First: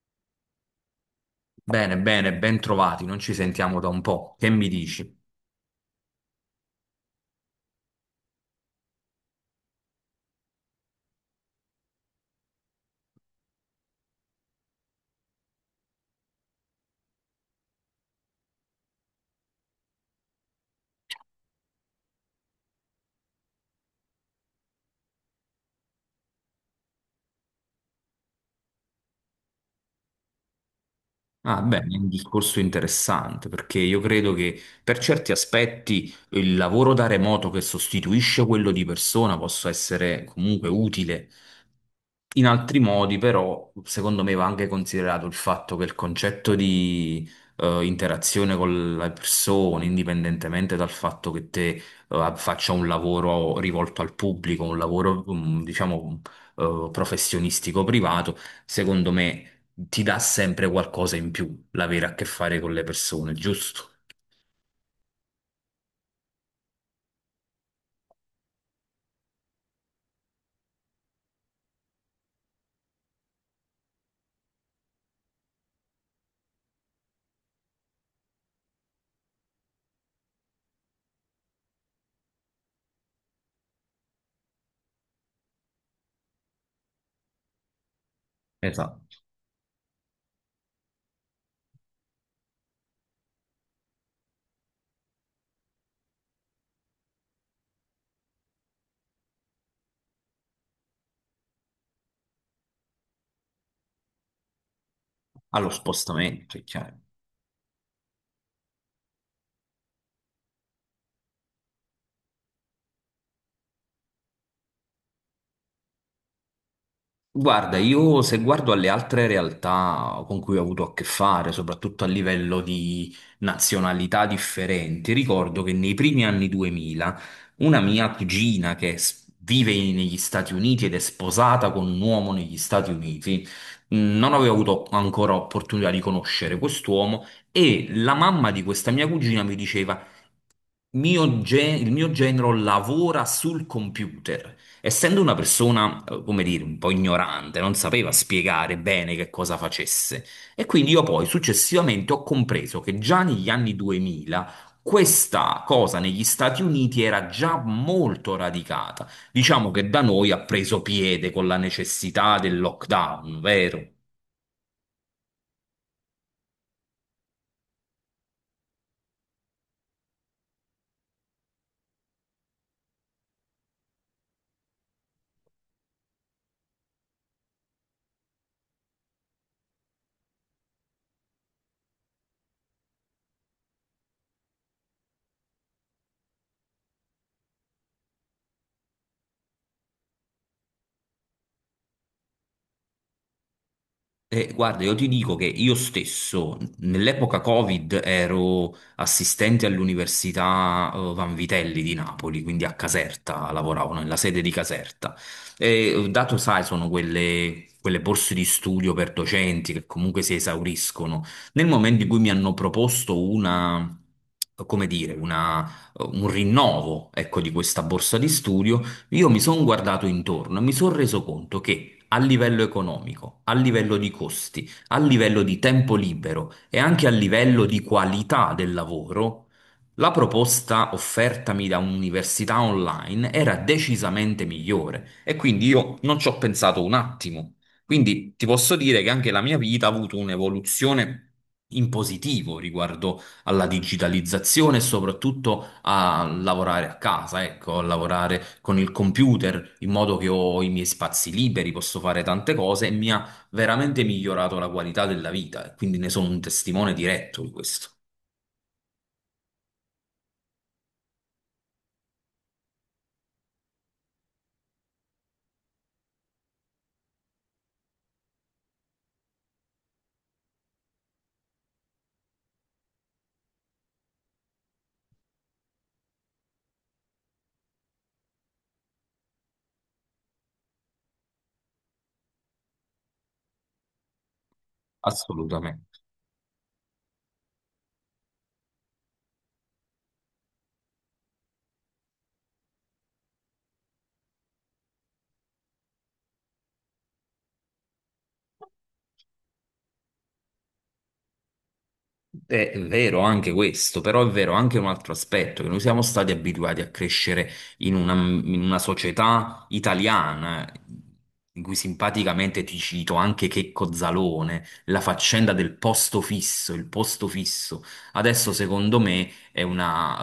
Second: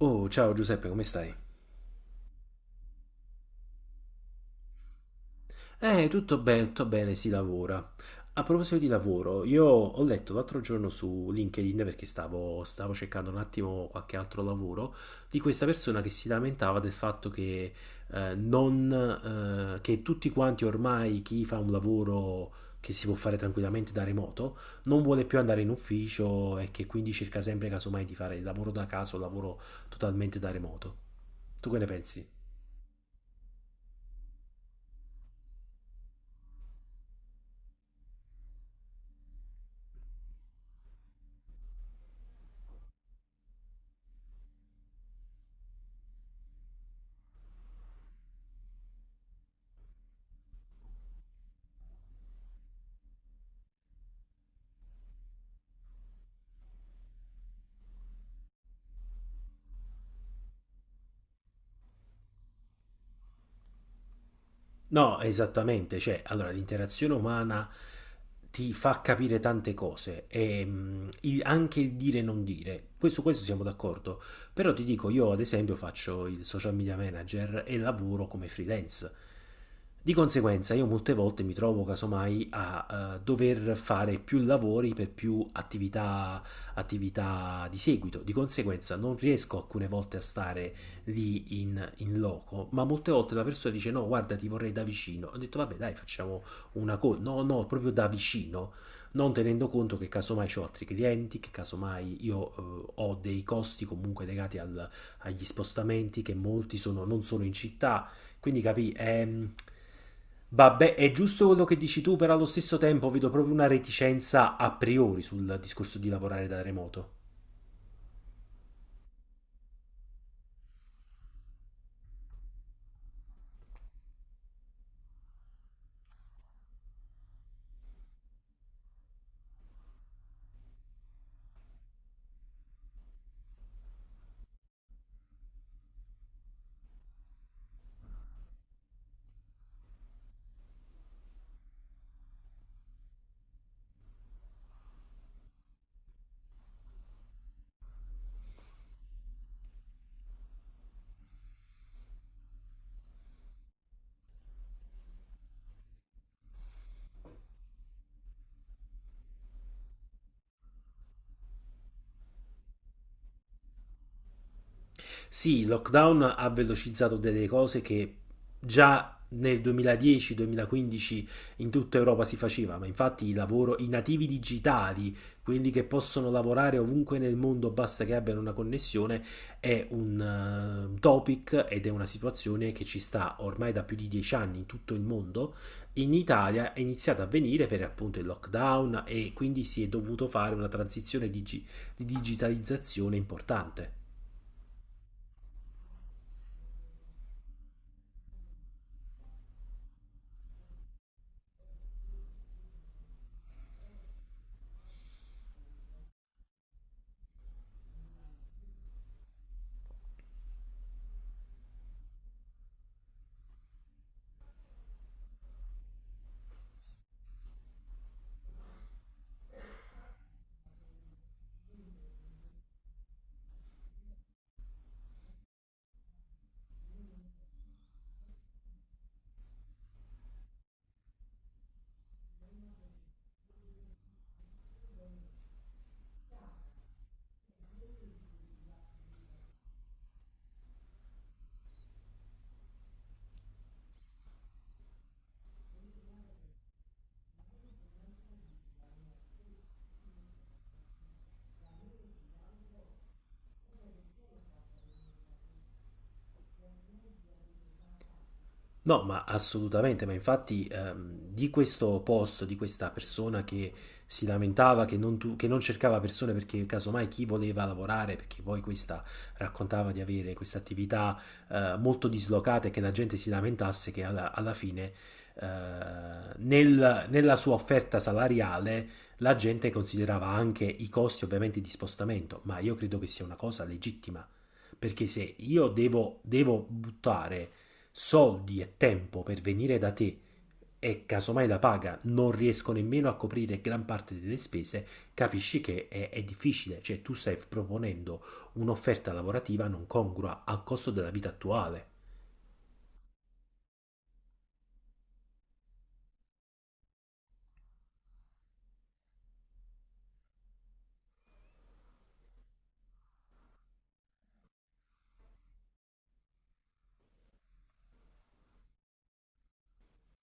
Oh, ciao Giuseppe, come stai? Bene, bene, ben trovati, non ci sentiamo da un po'. Che mi dici? Tutto bene, tutto bene, si lavora. A proposito di lavoro, io ho letto l'altro giorno su LinkedIn perché stavo cercando un attimo qualche altro lavoro di questa persona che si lamentava del fatto che, non, che tutti quanti ormai chi fa un lavoro che si può fare tranquillamente da remoto non vuole più andare in ufficio e che quindi cerca sempre casomai di fare il lavoro da casa o lavoro totalmente da remoto. Ah, Tu che beh, ne è un pensi? discorso interessante perché io credo che per certi aspetti il lavoro da remoto che sostituisce quello di persona possa essere comunque utile. In altri modi, però, secondo me va anche considerato il fatto che il concetto di interazione con le persone, indipendentemente dal fatto che te faccia un lavoro rivolto al pubblico, un lavoro, diciamo, professionistico privato, secondo me ti dà sempre qualcosa in più l'avere a che fare con le persone, giusto? No, esattamente, cioè, allora l'interazione umana ti fa capire tante cose, e, il- anche il dire e non dire, questo siamo d'accordo, però ti dico, io ad esempio faccio il social media manager e lavoro come freelance, di conseguenza io molte volte mi trovo casomai a dover fare più lavori per più attività, attività di seguito, di conseguenza Esatto, non riesco alcune volte a stare lì in loco, ma molte volte la persona dice no, guarda, ti vorrei da vicino. Ho detto, vabbè, dai, facciamo una cosa. No, no, proprio da vicino, non tenendo conto che casomai ho altri clienti, che casomai io ho dei costi comunque legati al- agli allo spostamenti, che spostamento, è molti chiaro. sono, non sono in città. Quindi capì. Vabbè, è giusto quello che dici tu, però allo stesso tempo vedo proprio una reticenza a priori sul discorso di lavorare da remoto. Guarda, io se guardo alle altre realtà con cui ho avuto a che fare, soprattutto a livello di nazionalità differenti, ricordo che nei primi anni 2000 una mia cugina che vive negli Stati Uniti ed è sposata con un uomo negli Stati Uniti, non avevo avuto ancora opportunità di conoscere quest'uomo e la mamma di questa mia cugina mi diceva il mio genero lavora sul computer. Essendo una persona, come dire, un po' ignorante, non sapeva spiegare bene che cosa facesse. E quindi io poi successivamente ho compreso che già negli anni 2000 questa cosa negli Stati Uniti era già molto radicata. Diciamo che da noi ha preso piede con la necessità del lockdown, vero? Sì, il lockdown ha velocizzato delle cose che già nel 2010-2015 in tutta Europa si faceva, ma infatti i lavoro- i nativi digitali, quelli che possono lavorare ovunque nel mondo, basta che abbiano una connessione, è un topic ed è una situazione che ci sta ormai da più di 10 anni in tutto il mondo. In Italia è iniziata a venire per appunto il lockdown e quindi si è dovuto fare una transizione digi- di digitalizzazione importante. Guarda, io ti dico che io stesso nell'epoca Covid ero assistente all'Università Van Vitelli di Napoli, quindi a Caserta, lavoravo no, nella sede di Caserta. E, dato, sai, sono quelle borse di studio per docenti che comunque si esauriscono. Nel momento in cui mi hanno proposto una, come dire, un rinnovo, ecco, di questa borsa di studio, io mi sono guardato intorno e mi sono reso conto che a livello economico, a livello di costi, a livello di tempo libero e anche a livello di qualità del lavoro, la proposta offertami da un'università online era decisamente migliore e quindi io non ci ho pensato un attimo. Quindi ti posso dire che anche la mia vita ha avuto un'evoluzione in positivo riguardo alla digitalizzazione e soprattutto a lavorare a casa, ecco, a lavorare con il computer in modo che ho i miei spazi liberi, posso fare tante cose e mi ha veramente migliorato la qualità della vita e quindi ne sono un testimone diretto di questo. No, ma assolutamente, ma infatti di questo posto, di questa persona che si lamentava che non, tu- che non cercava persone perché casomai chi voleva lavorare, perché poi questa raccontava di avere questa attività molto dislocata e che la gente si lamentasse che alla, alla fine eh, nel- nella sua offerta salariale la gente considerava anche i costi ovviamente di spostamento, ma io credo che sia una cosa legittima, perché se io Assolutamente. devo buttare soldi e tempo per venire da te e casomai la paga non riesco nemmeno a coprire gran parte delle spese, capisci che è difficile, cioè tu stai proponendo un'offerta lavorativa non congrua al costo della vita attuale. È vero anche questo, però è vero anche un altro aspetto, che noi siamo stati abituati a crescere in una società italiana, in cui simpaticamente ti cito anche Checco Zalone, la faccenda del posto fisso, il posto fisso. Adesso secondo me è una,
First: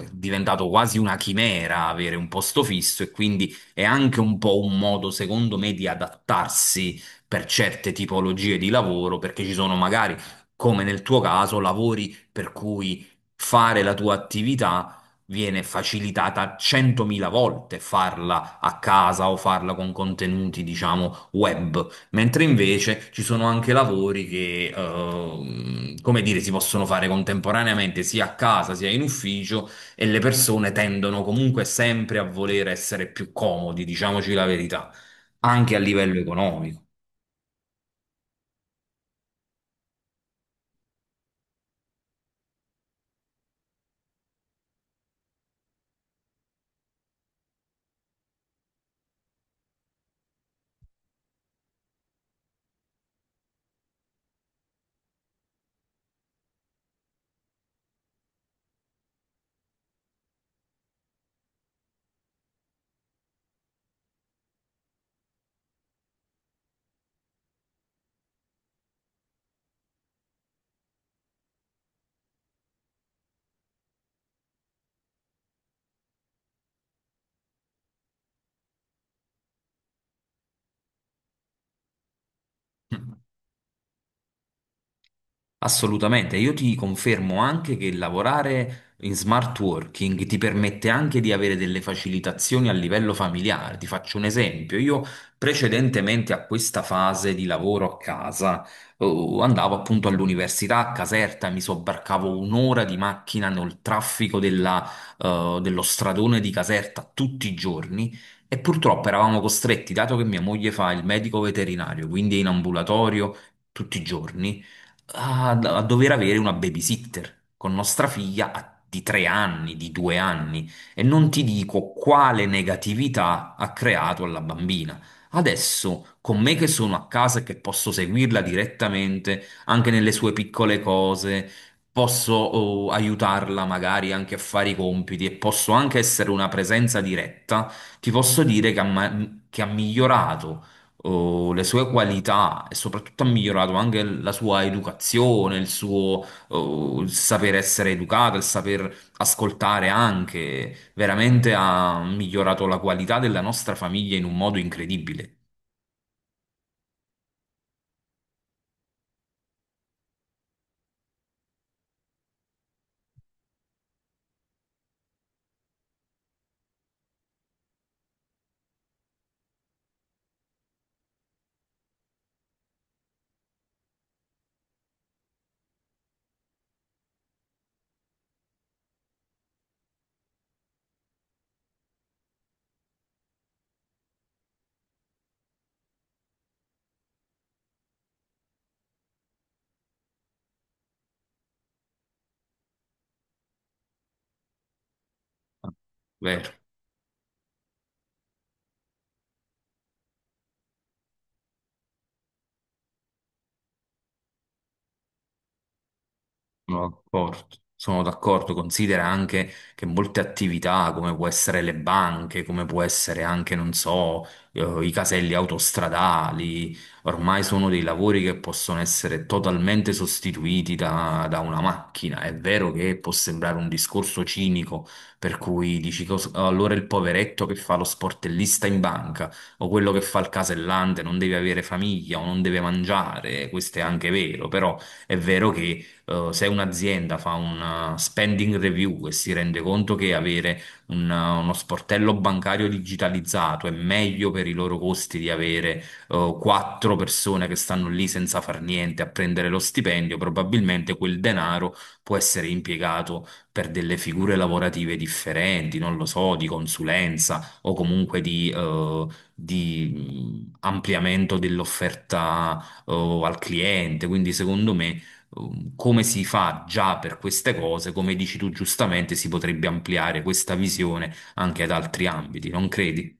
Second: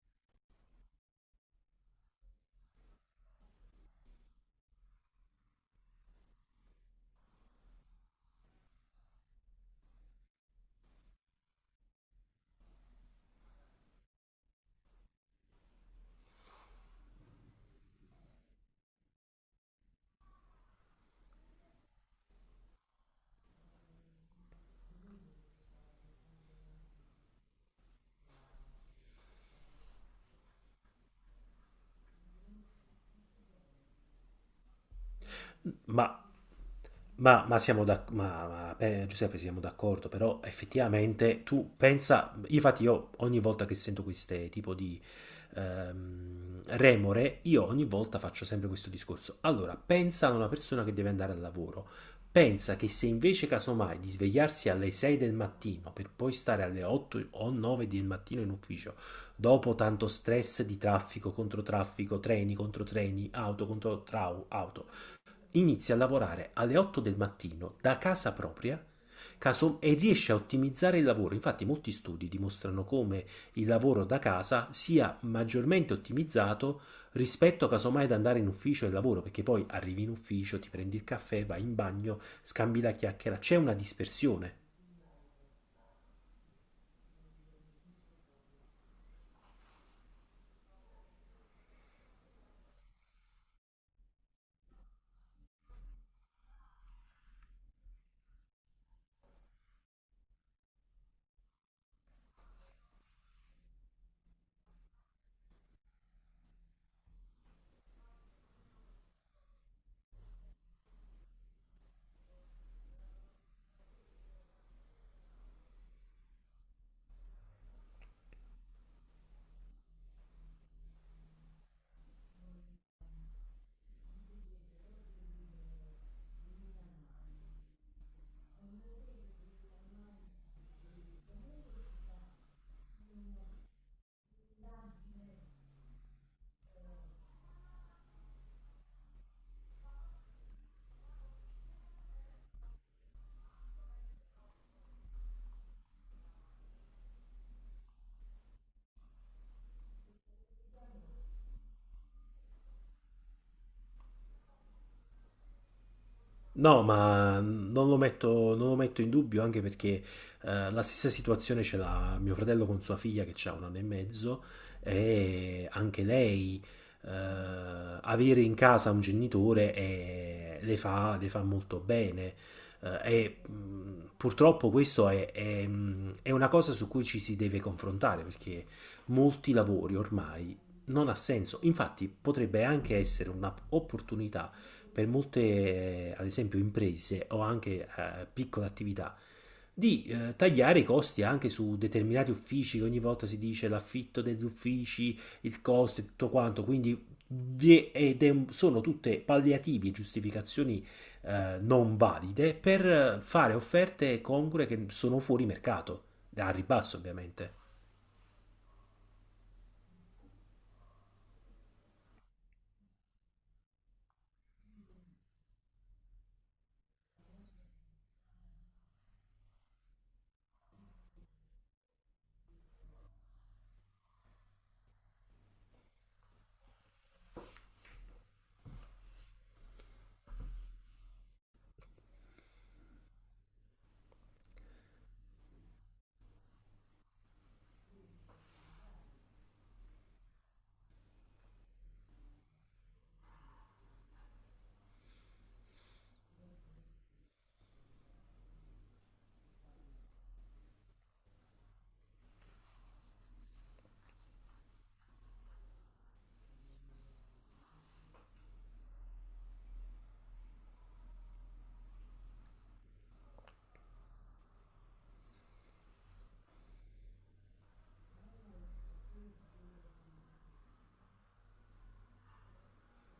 eh, è diventato quasi una chimera avere un posto fisso e quindi è anche un po' un modo, secondo me, di adattarsi per certe tipologie di lavoro, perché ci sono magari come nel tuo caso, lavori per cui fare la tua attività viene facilitata 100.000 volte farla a casa o farla con contenuti, diciamo, web, mentre invece ci sono anche lavori che, come dire, si possono fare contemporaneamente sia a casa sia in ufficio e le persone tendono comunque sempre a voler essere più comodi, diciamoci la verità, anche a livello Ma economico. ma siamo Giuseppe, siamo d'accordo, però effettivamente tu pensa, infatti io ogni volta che sento queste tipo di remore, io ogni volta faccio sempre questo discorso. Allora, pensa ad una persona che deve andare al lavoro, pensa che se invece casomai di svegliarsi alle 6 del mattino per poi stare alle 8 o 9 del mattino in ufficio, dopo tanto stress di traffico contro traffico, treni contro treni, auto contro trau- auto, inizia a lavorare alle 8 del mattino da casa propria caso- e riesce a ottimizzare il lavoro. Infatti molti studi dimostrano come il lavoro da casa sia maggiormente ottimizzato rispetto casomai ad andare in ufficio e lavoro, perché poi arrivi in ufficio, ti prendi il caffè, vai in bagno, scambi la chiacchiera, c'è una dispersione. Assolutamente, io ti confermo anche che lavorare in smart working ti permette anche di avere delle facilitazioni a livello familiare. Ti faccio un esempio, io precedentemente a questa fase di lavoro a casa, andavo appunto all'università a Caserta, mi sobbarcavo un'ora di macchina nel traffico dello stradone di Caserta tutti i giorni. E purtroppo eravamo costretti, dato che mia moglie fa il medico veterinario, quindi è in ambulatorio tutti i giorni, a dover avere una babysitter con nostra figlia di tre anni, di due anni, e non ti dico quale negatività ha creato alla bambina. Adesso, con me che sono a casa e che posso seguirla direttamente anche nelle sue piccole cose, posso aiutarla magari anche a fare i compiti e posso anche essere una presenza diretta, ti posso dire che che ha migliorato le sue qualità e soprattutto ha migliorato anche la sua educazione, il saper essere educato, il saper ascoltare anche, veramente ha migliorato la qualità della nostra famiglia in un modo incredibile. No, ma non lo metto in dubbio anche perché la stessa situazione ce l'ha mio fratello con sua figlia che ha 1 anno e mezzo e anche lei avere in casa un genitore le fa molto bene. Purtroppo questo è una cosa su cui ci si deve confrontare perché molti lavori ormai non ha senso. Infatti potrebbe anche essere un'opportunità per molte, ad esempio, imprese o anche piccole attività, di tagliare i costi anche su determinati uffici, che ogni volta si dice l'affitto degli uffici, il costo e tutto Vero. quanto, quindi sono tutte palliativi e giustificazioni non valide per fare offerte congrue che sono fuori mercato, al Sono ribasso d'accordo, ovviamente. sono d'accordo. Considera anche che molte attività, come può essere le banche, come può essere anche, non so, i caselli autostradali, ormai sono dei lavori che possono essere totalmente sostituiti da una macchina. È vero che può sembrare un discorso cinico, per cui dici "Cos- allora il poveretto che fa lo sportellista in banca o quello che fa il casellante non deve avere famiglia o non deve mangiare, questo è anche vero, però è vero che se un'azienda fa una spending review e si rende conto che avere uno sportello bancario digitalizzato è meglio per i loro costi di avere quattro persone che stanno lì senza far niente a prendere lo stipendio, probabilmente quel denaro può essere impiegato per delle figure lavorative differenti, non lo so, di consulenza o comunque di ampliamento dell'offerta, al cliente. Quindi, secondo me come si fa già per queste cose, come dici tu giustamente, si potrebbe ampliare questa visione anche ad altri ambiti, non credi?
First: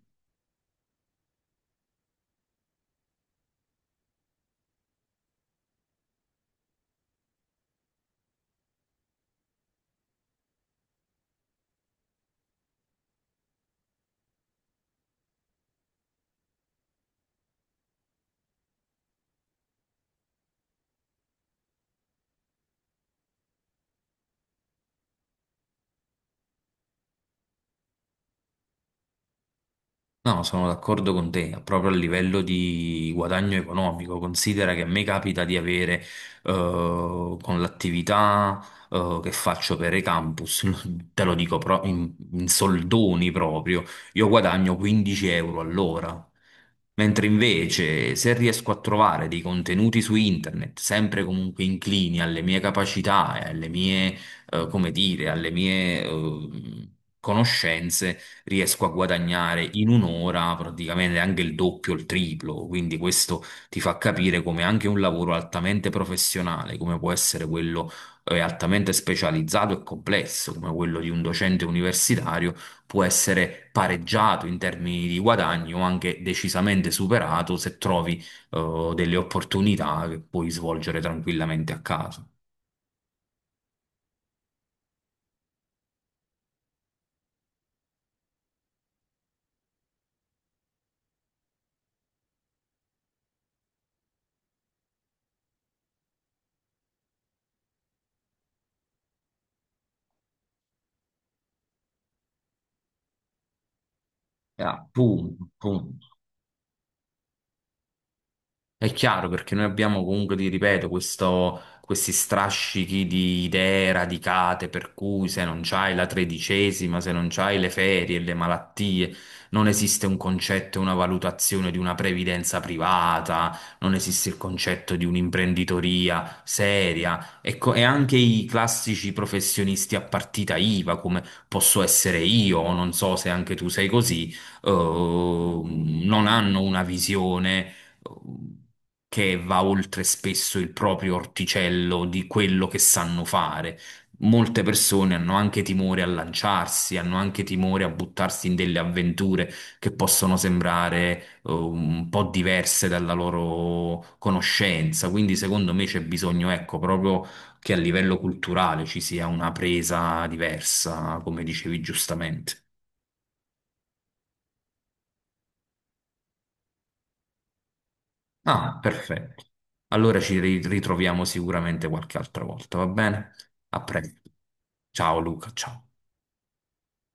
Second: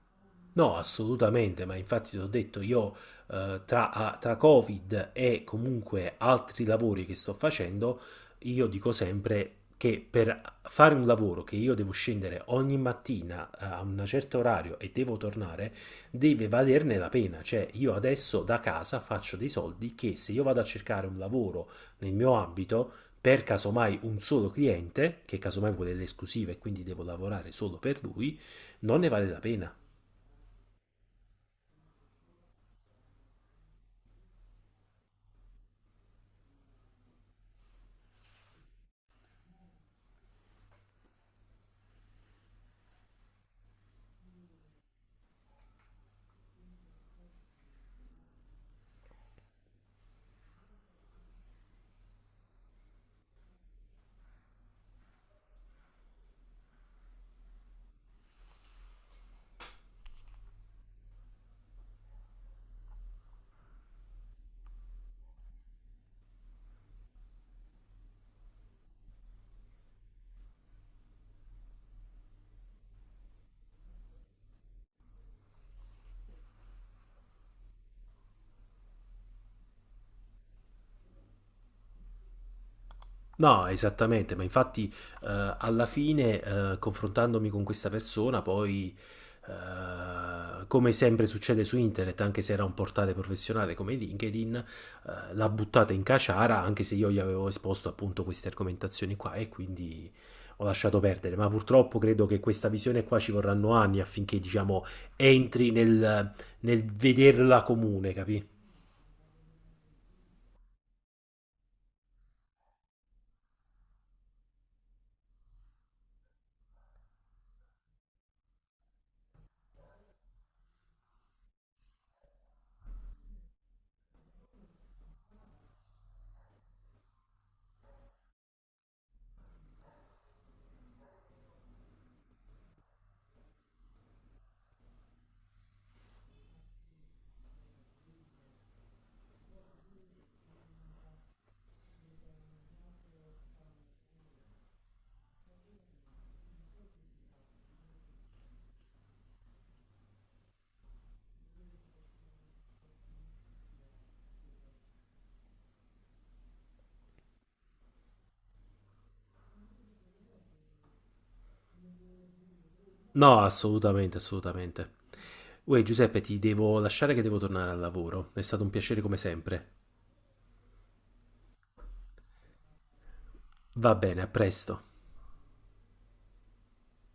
No, assolutamente, ma infatti ti ho detto io tra Covid e comunque altri lavori che sto facendo, io dico sempre che per fare un lavoro che io devo scendere ogni mattina a un certo orario e devo tornare, deve valerne la pena. Cioè, io adesso da casa faccio dei soldi che se io vado a cercare un lavoro nel mio ambito, per casomai un solo cliente, che casomai vuole le esclusive e quindi devo lavorare solo per lui, non ne vale la pena. No, sono d'accordo con te, proprio a livello di guadagno economico. Considera che a me capita di avere, con l'attività, che faccio per i campus, te lo dico pro- in, in soldoni proprio, io guadagno 15 euro all'ora. Mentre invece, se riesco a trovare dei contenuti su internet, sempre comunque inclini alle mie capacità e alle mie, come dire, alle mie, conoscenze, riesco a guadagnare in un'ora praticamente anche il doppio, il triplo, quindi questo ti fa capire come anche un lavoro altamente professionale, come può essere quello altamente specializzato e complesso, come quello di un docente universitario, può essere pareggiato in termini di guadagno o anche decisamente superato se trovi delle opportunità che puoi svolgere tranquillamente a casa. No, esattamente, ma infatti alla fine, confrontandomi con questa persona, poi, come sempre succede su internet, anche se era un portale professionale come LinkedIn, l'ha buttata in caciara, anche se io gli avevo esposto appunto queste argomentazioni qua e quindi ho lasciato perdere. Ma purtroppo credo che questa visione qua ci vorranno anni affinché, diciamo, Appunto, entri appunto. nel, nel vederla comune, capì? È chiaro perché noi abbiamo comunque, ti ripeto, questi strascichi di idee radicate per cui se non c'hai la tredicesima, se non c'hai le ferie, le malattie, non esiste un concetto e una valutazione di una previdenza privata, non esiste il concetto di un'imprenditoria seria. Ecco, e anche i classici professionisti a partita IVA, come posso essere io, o non so se anche tu sei così, non hanno una visione che va oltre spesso il proprio orticello di quello che sanno fare. Molte persone hanno anche timore a lanciarsi, hanno anche timore a buttarsi in delle avventure che possono sembrare un po' diverse dalla loro conoscenza. Quindi, secondo me, c'è bisogno, ecco, proprio che a livello culturale ci sia una presa diversa, come dicevi giustamente. No, assolutamente, assolutamente. Uè, Giuseppe, ti devo lasciare che devo tornare al lavoro. È stato un Ah, piacere come perfetto. sempre. Allora ci ritroviamo sicuramente qualche altra volta, va bene? A Va bene, a presto. presto. Ciao Luca, ciao.